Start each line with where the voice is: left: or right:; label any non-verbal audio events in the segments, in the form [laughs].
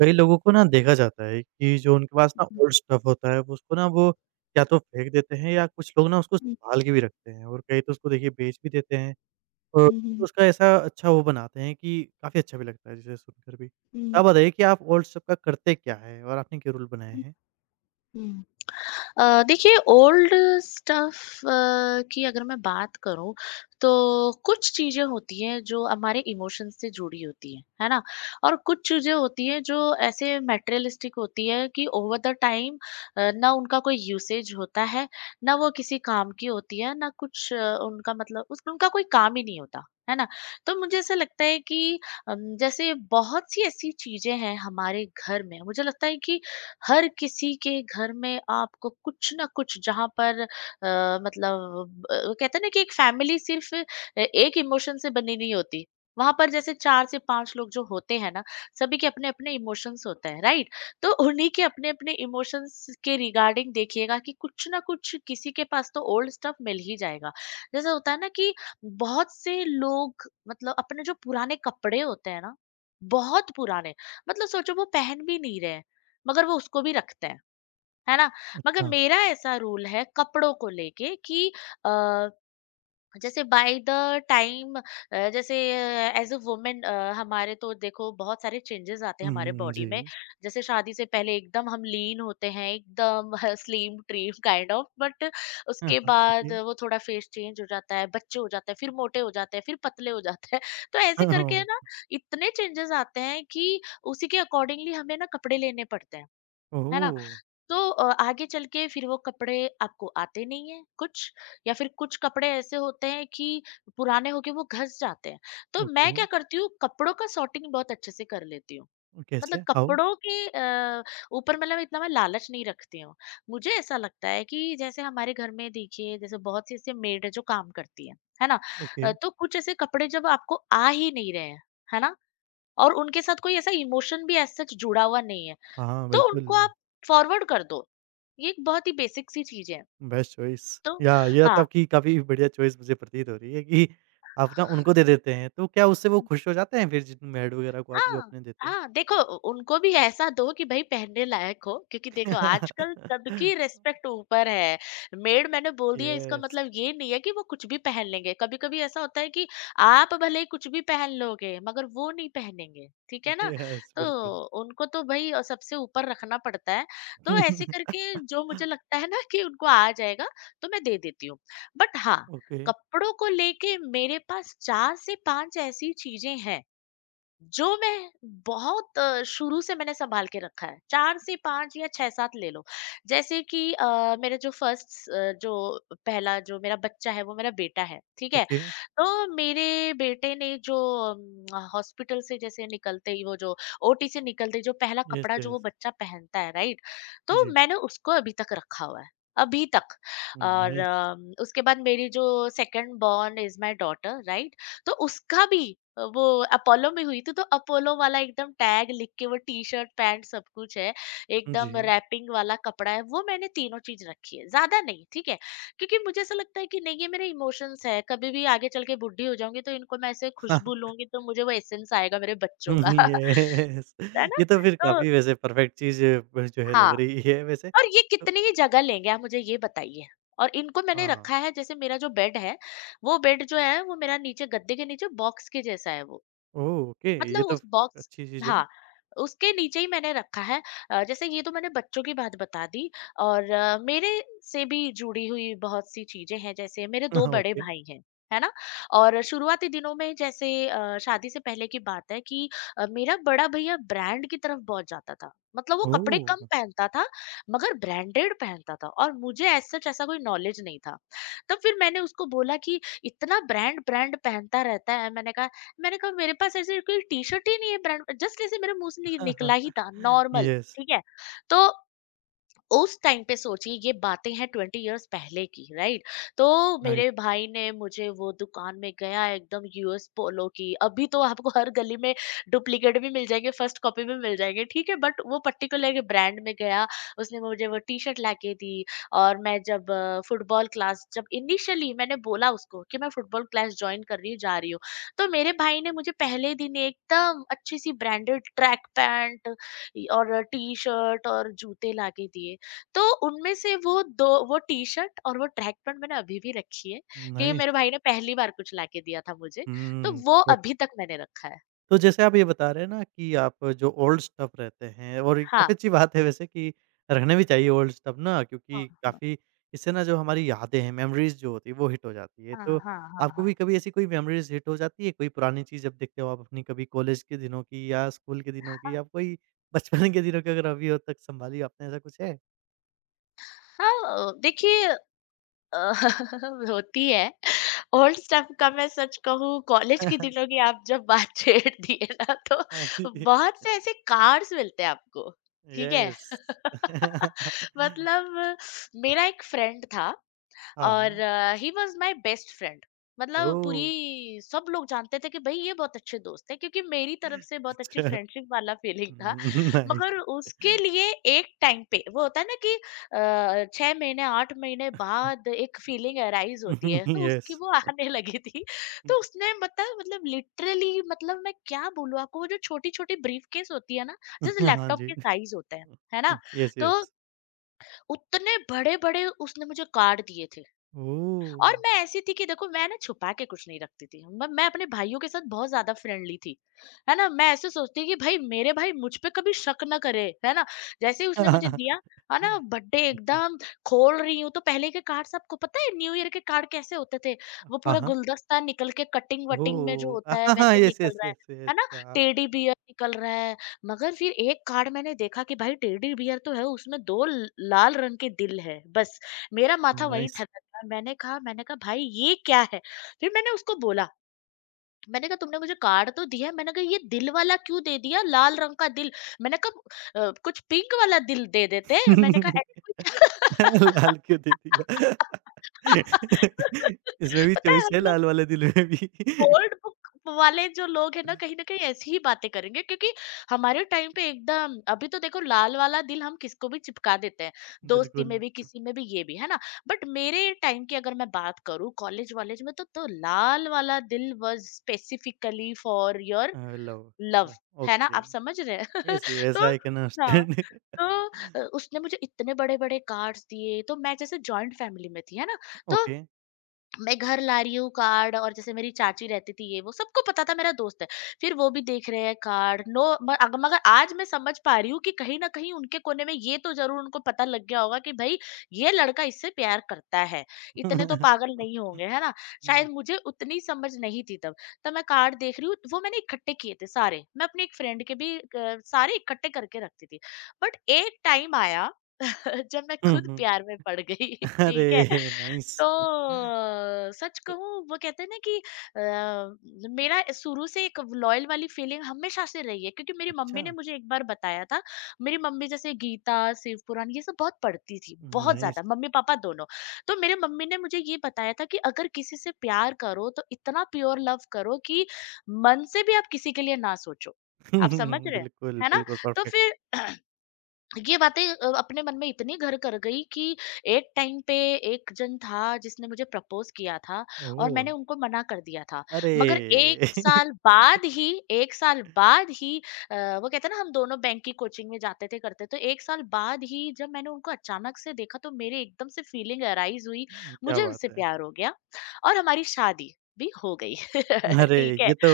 right: कई लोगों को ना देखा जाता है कि जो उनके पास ना
left: 嗯
right: ओल्ड स्टफ होता है, वो उसको ना वो या तो फेंक देते हैं या कुछ लोग ना उसको
left: 嗯
right: सँभाल के भी रखते हैं और कई तो उसको देखिए बेच भी देते हैं और तो
left: 嗯
right: उसका ऐसा अच्छा वो बनाते हैं कि काफ़ी अच्छा भी लगता है जिसे सुनकर भी।
left: 嗯
right: आप बताइए कि आप ओल्ड स्टफ का करते क्या हैं और आपने क्या रूल बनाए
left: 嗯
right: हैं?
left: 嗯。देखिए ओल्ड स्टफ की अगर मैं बात करूं तो कुछ चीजें होती हैं जो हमारे इमोशन से जुड़ी होती हैं, है ना। और कुछ चीजें होती हैं जो ऐसे मटेरियलिस्टिक होती है कि ओवर द टाइम ना उनका कोई यूसेज होता है, ना वो किसी काम की होती है, ना कुछ। उनका मतलब उस उनका कोई काम ही नहीं होता, है ना। तो मुझे ऐसा लगता है कि जैसे बहुत सी ऐसी चीजें हैं हमारे घर में, मुझे लगता है कि हर किसी के घर में आपको कुछ ना कुछ जहाँ पर मतलब कहते हैं ना कि एक फैमिली सिर्फ एक इमोशन से बनी नहीं होती। वहां पर जैसे चार से पांच लोग जो होते हैं ना, सभी के अपने अपने इमोशंस होते हैं, राइट। तो उन्हीं के अपने अपने इमोशंस के रिगार्डिंग देखिएगा कि कुछ ना कुछ किसी के पास तो ओल्ड स्टफ मिल ही जाएगा। जैसे होता है ना कि बहुत से लोग मतलब अपने जो पुराने कपड़े होते हैं ना, बहुत पुराने, मतलब सोचो वो पहन भी नहीं रहे, मगर वो उसको भी रखते हैं, है ना? मगर
right: अच्छा।
left: मेरा ऐसा रूल है कपड़ों को लेके कि अ, जैसे बाय द टाइम, जैसे एज़ अ वुमन, हमारे तो देखो बहुत सारे चेंजेस आते हैं
right: हुँ,
left: हमारे
right: हुँ, हुँ,
left: बॉडी में।
right: जी।
left: जैसे शादी से पहले एकदम हम लीन होते हैं, एकदम [laughs] slim trim kind of, but
right: हाँ,
left: उसके
right: हाँ,
left: बाद
right: ओके।
left: वो थोड़ा फेस चेंज हो जाता है, बच्चे हो जाते हैं, फिर मोटे हो जाते हैं, फिर पतले हो जाते हैं। [laughs] तो ऐसे
right: हाँ,
left: करके है
right: हाँ,
left: ना, इतने चेंजेस आते हैं कि उसी के अकॉर्डिंगली हमें ना कपड़े लेने पड़ते हैं, है ना?
right: ओह!
left: तो आगे चल के फिर वो कपड़े आपको आते नहीं हैं कुछ, या फिर कुछ कपड़े ऐसे होते हैं कि पुराने होके वो घस जाते हैं। तो
right: ओके,
left: मैं क्या करती हूँ, कपड़ों का सॉर्टिंग बहुत अच्छे से कर लेती हूँ। मतलब
right: कैसे? हाउ?
left: कपड़ों के ऊपर मतलब इतना मैं लालच नहीं रखती हूँ। मुझे ऐसा लगता है कि जैसे हमारे घर में देखिए जैसे बहुत सी ऐसी मेड है जो काम करती है ना?
right: ओके।
left: तो कुछ ऐसे कपड़े जब आपको आ ही नहीं रहे हैं, है ना? और उनके साथ कोई ऐसा इमोशन भी एज़ सच जुड़ा हुआ नहीं है।
right: हाँ,
left: तो
right: बिल्कुल।
left: उनको आप फॉरवर्ड कर दो। ये एक बहुत ही बेसिक सी चीज़ है।
right: Best choice.
left: तो
right: या यह तो
left: हाँ।
right: आपकी काफ़ी बढ़िया चॉइस मुझे प्रतीत हो रही है कि आप ना उनको दे देते हैं, तो क्या उससे वो खुश हो जाते हैं फिर जिन मेड वगैरह को आप जो
left: हाँ,
right: अपने देते हैं?
left: हाँ, देखो उ उनको भी ऐसा दो कि भई पहनने लायक हो, क्योंकि देखो आजकल सबकी
right: [laughs]
left: रिस्पेक्ट ऊपर है। मेड मैंने बोल दिया इसका
right: यस,
left: मतलब ये नहीं है कि वो कुछ भी पहन लेंगे। कभी-कभी ऐसा होता है कि आप भले ही कुछ भी पहन लोगे मगर वो नहीं पहनेंगे, ठीक है ना?
right: यस, बिल्कुल।
left: तो उनको तो भई सबसे ऊपर रखना पड़ता है। तो ऐसे
right: [laughs]
left: करके जो मुझे लगता है ना कि उनको आ जाएगा, तो मैं दे देती हूँ। बट हाँ,
right: ओके,
left: कपड़ों को लेके मेरे पास 4 से 5 ऐसी चीज़ें हैं जो मैं बहुत शुरू से मैंने सँभाल के रखा है, 4 से 5 या 6-7 ले लो। जैसे कि मेरा जो फर्स्ट, जो पहला जो मेरा बच्चा है, वो मेरा बेटा है, ठीक है?
right: ओके।
left: तो मेरे बेटे ने जो हॉस्पिटल से जैसे निकलते ही वो जो ओटी से निकलते ही जो पहला
right: यस,
left: कपड़ा जो वो
right: यस।
left: बच्चा पहनता है, राइट? तो
right: जी।
left: मैंने उसको अभी तक रखा हुआ है, अभी तक।
right: हुँ,
left: और
right: नाइस।
left: उसके बाद मेरी जो second born is my daughter, right? तो उसका भी वो अपोलो में हुई थी, तो अपोलो वाला एकदम टैग लिख के वो टी शर्ट पैंट सब कुछ है, एकदम
right: जी।
left: रैपिंग वाला कपड़ा है वो, मैंने तीनों चीज रखी है, ज्यादा नहीं, ठीक है। क्योंकि मुझे ऐसा लगता है कि नहीं ये मेरे इमोशंस है, कभी भी आगे चल के बुढ़ी हो जाऊंगी तो इनको मैं ऐसे खुशबू
right: [laughs]
left: लूंगी तो मुझे वो एसेंस आएगा मेरे बच्चों का। [laughs]
right: यस।
left: है ना।
right: ये तो फिर
left: तो
right: काफ़ी वैसे परफेक्ट चीज़ ब जो है
left: हाँ।
right: लग रही है वैसे।
left: और ये
right: तो
left: कितनी ही जगह लेंगे, आप मुझे ये बताइए। और इनको मैंने
right: हाँ,
left: रखा है जैसे मेरा जो बेड है, वो बेड जो है वो मेरा नीचे गद्दे के नीचे बॉक्स के जैसा है वो,
right: ओह! ओके, ये
left: मतलब उस
right: तो
left: बॉक्स,
right: अच्छी चीज़ है।
left: हाँ, उसके नीचे ही मैंने रखा है। जैसे ये तो मैंने बच्चों की बात बता दी। और मेरे से भी जुड़ी हुई बहुत सी चीज़ें हैं, जैसे मेरे 2
right: [laughs]
left: बड़े
right: ओके।
left: भाई हैं, है ना? और शुरुआती दिनों में जैसे शादी से पहले की बात है कि मेरा बड़ा भैया ब्रांड की तरफ बहुत जाता था। मतलब वो कपड़े
right: ओह!
left: कम पहनता था, मगर ब्रांडेड पहनता था, और मुझे एज़ सच ऐसा कोई नॉलेज नहीं था। तब फिर मैंने उसको बोला कि, "इतना ब्रांड-ब्रांड पहनता रहता है।" मैंने कहा मेरे पास ऐसे कोई टी-शर्ट ही नहीं है ब्रांड, जस्ट ऐसे मेरे मुँह से नि निकला ही था
right: [laughs]
left: नॉर्मल,
right: यस,
left: ठीक है? तो उस टाइम पे सोचिए ये बातें हैं 20 इयर्स पहले की, राइट। तो
right: राइट,
left: मेरे भाई ने मुझे, वो दुकान में गया एकदम यूएस पोलो की, अभी तो आपको हर गली में डुप्लीकेट भी मिल जाएंगे, फर्स्ट कॉपी भी मिल जाएंगे, ठीक है, बट वो पर्टिकुलर ब्रांड में गया, उसने मुझे वो टी शर्ट ला के दी। और मैं जब फुटबॉल क्लास, जब इनिशियली मैंने बोला उसको कि मैं फुटबॉल क्लास ज्वाइन कर रही हूँ, जा रही हूँ, तो मेरे भाई ने मुझे पहले दिन एकदम अच्छी सी ब्रांडेड ट्रैक पैंट और टी शर्ट और जूते ला के दिए। तो उनमें से वो 2 वो टी-शर्ट और वो ट्रैक पैंट मैंने अभी भी रखी है, क्योंकि
right: नाइस।
left: मेरे भाई ने पहली बार कुछ लाके दिया था मुझे, तो
right: हुँ,
left: वो
right: परफेक्ट।
left: अभी तक मैंने रखा है।
right: तो जैसे आप ये बता रहे हैं ना कि आप जो ओल्ड स्टफ रहते हैं और ये
left: हाँ।
right: काफ़ी अच्छी बात है वैसे कि रहना भी चाहिए ओल्ड स्टफ ना क्योंकि
left: हाँ,
right: काफ़ी इससे ना जो हमारी यादें हैं, मेमोरीज़ जो होती है वो हिट हो जाती है।
left: हाँ, हाँ,
right: तो
left: हाँ, हाँ,
right: आपको
left: हाँ।
right: भी कभी ऐसी कोई मेमोरीज़ हिट हो जाती है, कोई पुरानी चीज़ जब देखते हो आप अपनी कभी कॉलेज के दिनों की या स्कूल के दिनों की या कोई बचपन के दिनों की अगर अभी हो तक सँभाली हो आपने, ऐसा कुछ है?
left: हाँ, हाँ, देखिए अ, [laughs] होती है। ओल्ड स्टफ का मैं सच कहूँ, कॉलेज के दिनों
right: [laughs]
left: की आप जब बात [laughs] छेड़ दिए ना, तो
right: हाँ जी।
left: बहुत से ऐसे कार्ड्स मिलते हैं आपको, ठीक है?
right: यस।
left: [laughs]
right: [laughs]
left: मतलब मेरा एक फ्रेंड था,
right: हाँ,
left: और
right: हाँ।
left: He was my best friend, मतलब
right: ओह!
left: पूरी सब लोग जानते थे कि भाई ये बहुत अच्छे दोस्त है, क्योंकि मेरी तरफ से बहुत अच्छी
right: अच्छा।
left: फ्रेंडशिप वाला फीलिंग था।
right: नाइस।
left: मगर उसके लिए एक टाइम पे वो होता है ना कि 6 महीने 8 महीने बाद एक फीलिंग अराइज होती है, तो
right: येस।
left: उसकी वो [laughs] आने लगी थी। तो
right: [laughs]
left: उसने मतलब लिटरली मतलब मैं क्या बोलूँ आपको, वो जो छोटी छोटी ब्रीफ केस होती है ना, जैसे
right: हाँ
left: लैपटॉप
right: जी।
left: के साइज होते हैं, है ना,
right: येस,
left: तो
right: येस।
left: उतने बड़े बड़े उसने मुझे कार्ड दिए थे।
right: ओह!
left: और मैं ऐसी थी कि देखो मैं ना छुपा के कुछ नहीं रखती थी, मैं अपने भाइयों के साथ बहुत ज्यादा फ्रेंडली थी, है ना। मैं ऐसे सोचती कि भाई मेरे भाई मुझ पे कभी शक ना करे, है ना। जैसे ही उसने मुझे दिया,
right: [laughs]
left: है ना, बर्थडे
right: अच्छा।
left: एकदम खोल रही हूँ, तो पहले के कार्ड्स आपको पता है न्यू ईयर के कार्ड कैसे होते थे, वो
right: हाँ,
left: पूरा
right: हाँ।
left: गुलदस्ता निकल के कटिंग वटिंग में जो
right: ओह!
left: होता है
right: हाँ, हाँ।
left: वैसे
right: येस,
left: निकल
right: येस,
left: रहा है
right: येस, येस।
left: है ना,
right: हाँ,
left: टेडी बियर निकल रहा है, मगर फिर एक कार्ड मैंने देखा कि भाई टेडी बियर तो है उसमें, दो लाल रंग के दिल है, बस। मेरा माथा वहीं
right: नाइस।
left: ठनक गया। मैंने कहा, मैंने कहा भाई ये क्या है? फिर मैंने उसको बोला, मैंने कहा तुमने मुझे कार्ड तो दिया है, मैंने कहा ये दिल वाला क्यों दे दिया, लाल रंग का दिल? मैंने कहा कुछ पिंक वाला दिल दे देते। मैंने कहा
right: [laughs]
left: ऐसे कुछ।
right: लाल क्यों दे
left: [laughs]
right: दिया? [laughs] इसमें भी
left: पता है
right: चॉइस
left: हम
right: है
left: लोग
right: लाल वाले दिल में भी। [laughs]
left: ओल्ड बुक वाले जो लोग हैं ना, कहीं न कहीं ऐसी ही बातें करेंगे, क्योंकि हमारे टाइम पे एकदम, अभी तो देखो लाल वाला दिल हम किसको भी चिपका देते हैं, दोस्ती में
right: बिल्कुल।
left: भी, किसी में भी, ये भी, है ना? बट मेरे टाइम की अगर मैं बात करूँ कॉलेज-वॉलेज में तो लाल वाला दिल was specifically for your
right: love.
left: Love,
right: या
left: है ना?
right: ओके।
left: आप समझ रहे हैं? [laughs]
right: येस, येस
left: तो
right: आई कैन
left: हाँ,
right: अंडरस्टैंड
left: तो उसने मुझे इतने बड़े-बड़े कार्ड्स दिए, तो मैं जैसे जॉइंट फैमिली में थी, है ना? तो
right: ओके।
left: मैं घर ला रही हूँ कार्ड। और जैसे मेरी चाची रहती थी, ये वो सबको पता था मेरा दोस्त है। फिर वो भी देख रहे हैं कार्ड। नो, मगर आज मैं समझ पा रही हूँ कि कहीं ना कहीं उनके कोने में ये तो जरूर उनको पता लग गया होगा कि भाई, ये लड़का इससे प्यार करता है। इतने तो
right: [laughs]
left: पागल नहीं होंगे, है ना? शायद
right: हुँ,
left: मुझे उतनी समझ नहीं थी तब। तब मैं कार्ड देख रही हूँ, वो मैंने इकट्ठे किए थे सारे। मैं अपनी एक फ्रेंड के भी सारे इकट्ठे करके रखती थी। बट एक टाइम आया [laughs] जब मैं
right: हुँ,
left: खुद
right: हुँ।
left: प्यार
right: [laughs]
left: में पड़ गई [laughs] ठीक है।
right: अरे!
left: तो
right: नाइस।
left: सच
right: तो
left: कहूँ, वो कहते हैं ना कि मेरा शुरू से एक लॉयल वाली फीलिंग हमेशा से रही है, क्योंकि मेरी मम्मी
right: अच्छा
left: ने मुझे एक बार बताया था। मेरी मम्मी जैसे गीता, शिव पुराण, ये सब बहुत पढ़ती थी, बहुत ज्यादा।
right: नाइस।
left: मम्मी पापा दोनों। तो मेरे मम्मी ने मुझे ये बताया था कि अगर किसी से प्यार करो तो इतना प्योर लव करो कि मन से भी आप किसी के लिए ना सोचो। आप
right: [laughs]
left: समझ रहे हैं?
right: बिल्कुल,
left: है ना?
right: बिल्कुल
left: तो
right: परफेक्ट।
left: फिर [clears throat] ये बातें अपने मन में इतनी घर कर गई कि एक टाइम पे एक जन था जिसने मुझे प्रपोज किया था। और
right: ओह!
left: मैंने उनको मना कर दिया था।
right: अरे!
left: मगर एक
right: [laughs]
left: साल बाद ही, एक साल बाद ही वो कहते हैं ना, हम दोनों बैंक की कोचिंग में जाते थे करते, तो एक साल बाद ही जब मैंने उनको अचानक से देखा तो मेरे एकदम से फीलिंग अराइज हुई।
right: क्या
left: मुझे उनसे
right: बात है।
left: प्यार हो गया और हमारी शादी भी हो गई [laughs]
right: अरे!
left: ठीक है।
right: ये तो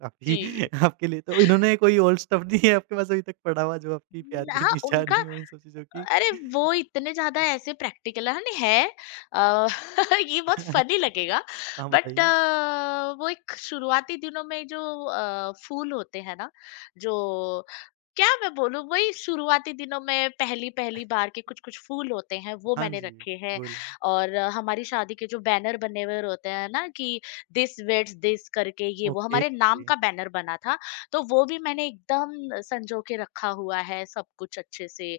right: काफ़ी
left: जी।
right: [laughs] आपके लिए तो इन्होंने कोई ओल्ड स्टफ़ नहीं है आपके पास अभी तक पड़ा हुआ जो आपकी प्यार की
left: हाँ, उनका।
right: निशानी हो इन सब चीज़ों की?
left: अरे, वो इतने ज़्यादा ऐसे प्रैक्टिकल है, अ, [laughs] ये बहुत
right: [laughs]
left: फनी लगेगा।
right: हाँ
left: बट
right: बताइए।
left: वो एक शुरुआती दिनों में जो फूल होते हैं ना, जो क्या मैं बोलूं, वही शुरुआती दिनों में पहली पहली बार के कुछ कुछ फूल होते हैं, वो
right: हाँ
left: मैंने
right: जी,
left: रखे हैं।
right: बोलो।
left: और हमारी शादी के जो बैनर बने हुए होते हैं ना कि दिस वेट्स दिस करके, ये वो
right: ओके।
left: हमारे नाम का बैनर बना था। तो वो भी मैंने एकदम संजो के रखा हुआ है, सब कुछ अच्छे से।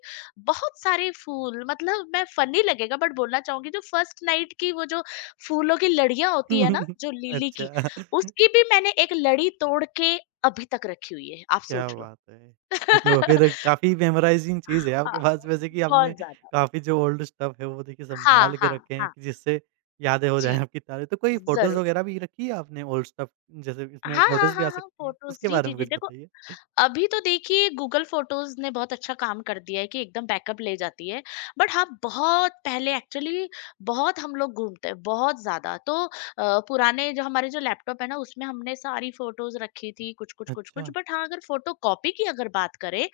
left: बहुत सारे फूल, मतलब मैं फनी लगेगा बट बोलना चाहूंगी, जो फर्स्ट नाइट की वो जो फूलों की लड़ियां होती है ना,
right: [laughs]
left: जो लिली की।
right: अच्छा। [laughs]
left: उसकी भी मैंने एक लड़ी तोड़ के अभी तक रखी हुई है, आप
right: क्या
left: सोच लो।
right: बात है! ये तो फिर
left: [laughs]
right: काफ़ी मेमोराइज़िंग चीज़ है
left: हाँ,
right: आपके पास वैसे कि
left: बहुत
right: आपने
left: ज्यादा।
right: काफ़ी जो ओल्ड स्टफ है वो देखिए
left: हाँ,
right: सँभाल
left: हाँ,
right: के रखे हैं
left: हाँ।
right: कि जिससे यादें हो
left: जी,
right: जाएँ आपकी ताज़ा। तो कोई फ़ोटोज़
left: जरूर।
right: वग़ैरह भी रखी है आपने ओल्ड स्टफ जैसे इसमें
left: हाँ, हाँ,
right: फ़ोटोज़ भी आ
left: हाँ, हाँ,
right: सकती है,
left: फोटोज।
right: उसके
left: जी,
right: बारे
left: जी,
right: में
left: जी।
right: कुछ
left: देखो,
right: बताइए?
left: अभी तो देखिए, गूगल फोटोज़ ने बहुत अच्छा काम कर दिया है कि एकदम बैकअप ले जाती है। बट हाँ, बहुत पहले एक्चुअली, बहुत हम लोग घूमते हैं, बहुत ज़्यादा। तो पुराने जो हमारे जो लैपटॉप है ना, उसमें हमने सारी फोटोज़ रखी थी कुछ-कुछ, कुछ-कुछ।
right: अच्छा।
left: बट हाँ, अगर फोटो कॉपी की अगर बात करें,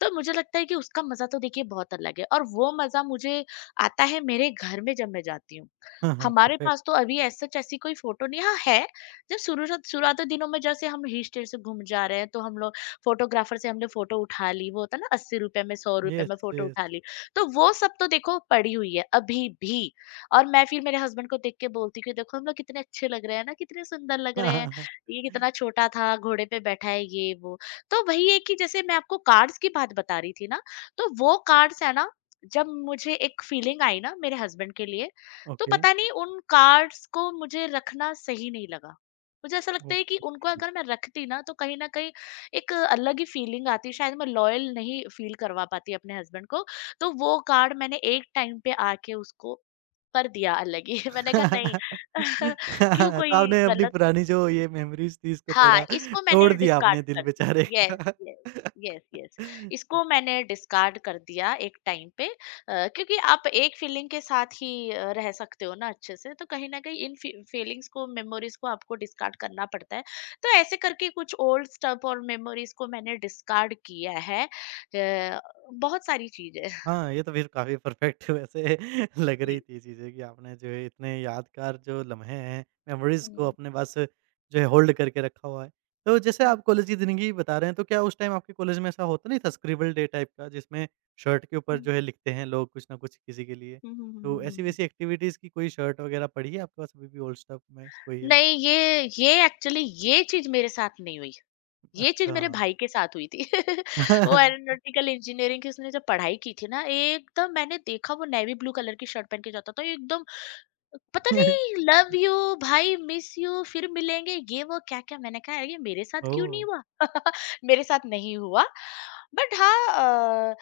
left: तो मुझे लगता है कि उसका मज़ा तो देखिए बहुत अलग है, और वो मज़ा मुझे आता है मेरे घर में जब मैं जाती हूँ।
right: हाँ, हाँ,
left: हमारे
right: परफ़ेक्ट।
left: पास तो अभी एज़ सच ऐसी कोई फोटो नहीं हाँ है। जब शुरू शुरुआती दिनों में जैसे हम हिल स्टेशन से घूम जा रहे हैं, तो हम लोग फोटोग्राफर से हमने फोटो उठा ली, वो होता है ना, 80 रुपए में, 100 रुपए
right: येस,
left: में फोटो
right: येस।
left: उठा ली। तो वो सब तो देखो पड़ी हुई है अभी भी। और मैं फिर मेरे हस्बैंड को देख के बोलती कि देखो हम लोग कितने अच्छे लग रहे हैं ना, कितने सुंदर लग
right: हाँ,
left: रहे
right: हाँ,
left: हैं।
right: हाँ।
left: ये कितना छोटा था, घोड़े पे बैठा है, ये वो। तो वही है कि जैसे मैं आपको कार्ड्स की बात बता रही थी ना, तो वो कार्ड्स है ना, जब मुझे एक फीलिंग आई ना मेरे हस्बैंड के लिए, तो
right: ओके,
left: पता नहीं उन कार्ड्स को मुझे रखना सही नहीं लगा। मुझे ऐसा लगता है कि
right: ओके।
left: उनको अगर मैं रखती ना तो कहीं ना कहीं एक अलग ही फीलिंग आती है, शायद मैं लॉयल नहीं फील करवा पाती अपने हस्बैंड को। तो वो कार्ड मैंने एक टाइम पे आके उसको कर दिया अलग ही। [laughs] मैंने कहा नहीं।
right: [laughs] तो
left: [laughs] क्यों? कोई
right: आपने अपनी
left: गलत।
right: पुरानी जो ये मेमोरीज़ थी इसको
left: हाँ,
right: थोड़ा
left: इसको मैंने
right: तोड़ दिया
left: डिस्कार्ड
right: आपने दिल
left: कर दिया।
right: बेचारे
left: येस,
right: का।
left: Yes, yes,
right: [laughs]
left: yes. इसको मैंने डिस्कार्ड कर दिया एक टाइम पे। क्योंकि आप एक फीलिंग के साथ ही रह सकते हो ना अच्छे से, तो कहीं न कहीं इन फी फीलिंग्स को, मेमोरीज़ को आपको डिस्कार्ड करना पड़ता है। तो ऐसे करके कुछ ओल्ड स्टफ और मेमोरीज़ को मैंने डिस्कार्ड किया है। बहुत सारी चीज़ें। [laughs]
right: हाँ, ये तो फिर काफ़ी परफ़ेक्ट [laughs] वैसे लग रही
left: जी।
right: थी चीज़ें कि आपने जो है इतने यादगार जो लम्हे हैं, मेमोरीज़ को
left: हुँ,
right: अपने पास जो है होल्ड करके रखा हुआ है। तो जैसे
left: हुँ।
right: आप कॉलेज की ज़िंदगी बता रहे हैं, तो क्या उस टाइम आपके कॉलेज में ऐसा होता नहीं था स्क्रिबल डे टाइप का जिसमें शर्ट के ऊपर जो है लिखते हैं लोग कुछ ना कुछ किसी के लिए?
left: हुँ, हुँ, हुँ, हुँ,
right: तो
left: हुँ, हुँ, हुँ।
right: ऐसी-वैसी एक्टिविटीज़ की कोई शर्ट वग़ैरह पड़ी है आपके पास अभी भी ओल्ड स्टफ में कोई है?
left: नहीं, ये एक्चुअली, ये चीज़ मेरे साथ नहीं हुई। ये चीज़
right: अच्छा।
left: मेरे भाई के साथ हुई थी। [laughs] वो एरोनॉटिकल इंजीनियरिंग की उसने जब पढ़ाई की थी ना, एकदम मैंने देखा वो नेवी ब्लू कलर की शर्ट पहन के जाता था, एकदम पता नहीं
right: [laughs]
left: लव यू भाई, मिस यू, फिर मिलेंगे, ये वो क्या क्या। मैंने कहा, "यार, ये मेरे साथ क्यों नहीं
right: ओह!
left: हुआ।" [laughs] मेरे साथ नहीं हुआ। बट हाँ,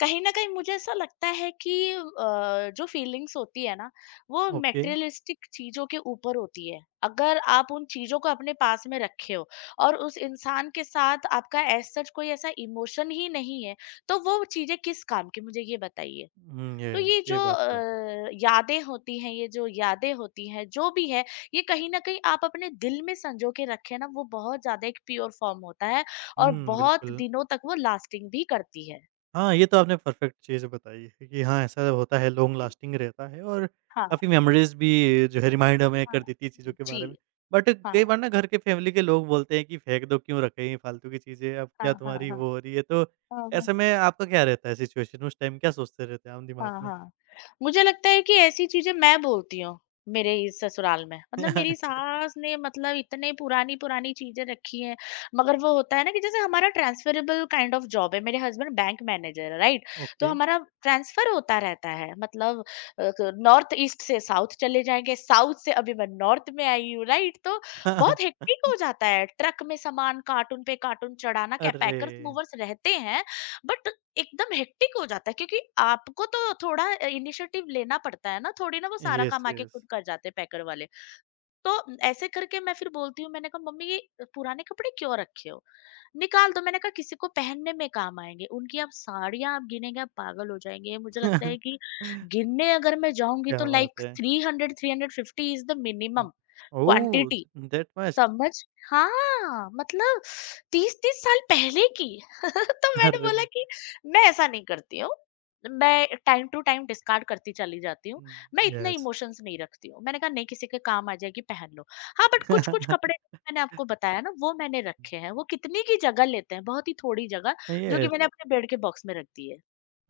left: कहीं ना कहीं मुझे ऐसा लगता है कि जो फीलिंग्स होती है ना, वो
right: ओके।
left: मेटेरियलिस्टिक चीजों के ऊपर होती है, अगर आप उन चीजों को अपने पास में रखे हो। और उस इंसान के साथ आपका एज सच कोई ऐसा इमोशन ही नहीं है, तो वो चीजें किस काम की, मुझे ये बताइए।
right: हुँ,
left: तो ये
right: यस,
left: जो
right: ये बात तो है।
left: यादें होती हैं, ये जो यादें होती हैं, जो भी है, ये कहीं ना कहीं आप अपने दिल में संजो के रखें ना, वो बहुत ज्यादा एक प्योर फॉर्म होता है। और
right: हुँ,
left: बहुत
right: बिल्कुल।
left: दिनों तक वो लास्टिंग भी करती है।
right: हाँ, ये तो आपने परफ़ेक्ट चीज़ बताई है कि हाँ, ऐसा होता है लॉन्ग
left: जी।
right: लास्टिंग रहता है और
left: हाँ।
right: काफ़ी मेमोरीज़ भी जो है रिमाइंड हमें कर
left: हाँ,
right: देती है चीज़ों के
left: जी।
right: बारे में। बट
left: हाँ,
right: कई बार ना घर के फ़ैमिली के लोग बोलते हैं कि फेंक दो क्यों रखें ये फालतू की चीज़ें, अब
left: हाँ,
right: क्या
left: हाँ।
right: तुम्हारी
left: हाँ,
right: वो हो रही है? तो
left: हाँ,
right: ऐसे में आपका क्या रहता है सिचुएशन उस टाइम क्या सोचते रहते हैं आम दिमाग
left: हाँ।
right: में?
left: हाँ, मुझे लगता है कि ऐसी चीज़ें मैं बोलती हूँ, मेरे इस ससुराल में। मतलब मेरी
right: [laughs] अच्छा,
left: सास ने, मतलब, इतने पुरानी-पुरानी चीज़ें रखी हैं। मगर वो होता है ना कि जैसे हमारा ट्रांसफरेबल काइंड ऑफ जॉब है, मेरे हस्बैंड बैंक मैनेजर है, राइट? तो
right: ओके।
left: हमारा ट्रांसफर होता रहता है, मतलब अ, क नॉर्थ ईस्ट से साउथ चले जाएँगे, साउथ से अभी मैं नॉर्थ में आई हूँ, राइट? तो
right: [laughs] हाँ, हाँ।
left: बहुत हेक्टिक हो जाता है, ट्रक में सामान कार्टून पे कार्टून चढ़ाना, क्या
right: अरे!
left: पैकर्स मूवर्स रहते हैं, बट एकदम हेक्टिक हो जाता है, क्योंकि आपको तो थोड़ा इनिशिएटिव लेना पड़ता है ना, थोड़ी ना वो सारा
right: येस,
left: काम आके
right: येस।
left: खुद कर जाते हैं पैकर वाले। तो ऐसे करके मैं फिर बोलती हूँ, मैंने कहा, "मम्मी ये पुराने कपड़े क्यों रखे हो, निकाल दो।" मैंने कहा, "किसी को पहनने में काम आएंगे।" उनकी आप साड़ियां आप गिनेंगे, आप पागल हो जाएंगे, मुझे लगता है
right: [laughs]
left: कि गिनने अगर मैं जाऊंगी तो
right: क्या बात
left: लाइक
right: है।
left: 300-350 इज द
right: हुँ।
left: मिनिमम
right: ओह!
left: Quantity
right: that much?
left: समझ। हाँ, मतलब 30-30 साल पहले की। [laughs] तो मैंने
right: अरे!
left: बोला कि मैं ऐसा नहीं करती हूँ। मैं टाइम टू टाइम डिस्कार्ड करती चली जाती हूँ।
right: हुँ,
left: मैं इतने
right: येस।
left: इमोशंस नहीं रखती हूँ। मैंने कहा, नहीं, किसी के काम आ जाएगी, पहन लो। हाँ, बट कुछ-कुछ
right: [laughs]
left: कपड़े मैंने आपको बताया ना, वो मैंने रखे हैं। वो कितनी की जगह लेते हैं, बहुत ही थोड़ी जगह जो कि
right: यस।
left: मैंने अपने बेड के बॉक्स में रख दी है।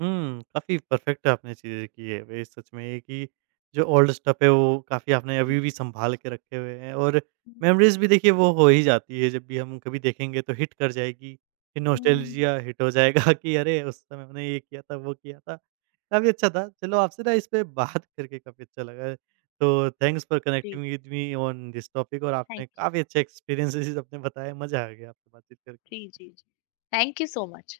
right: हुँ, काफ़ी परफ़ेक्ट आपने चीज़ें की है वही सच में ये कि जो ओल्ड स्टफ़ है वो काफ़ी आपने अभी भी सँभाल के रखे हुए हैं और
left: [laughs] हुँ, हुँ,
right: मेमोरीज़ भी देखिए वो हो ही जाती है जब भी हम कभी देखेंगे तो हिट कर जाएगी, कि
left: हुँ, हुँ, हुँ, हुँ।
right: नॉस्टैल्जिया हिट हो जाएगा [laughs] कि अरे! उस समय हमने ये किया था, वो किया था। काफ़ी अच्छा था। चलो आपसे ना इस पे बात करके काफ़ी अच्छा लगा। तो थैंक्स फॉर
left: जी,
right: connecting with me on this topic और
left: थैंक
right: आपने काफ़ी अच्छे एक्सपीरियंसेज़ अपने बताए, मज़ा आ गया आपसे बातचीत
left: जी,
right: करके।
left: जी, जी। Thank you so much.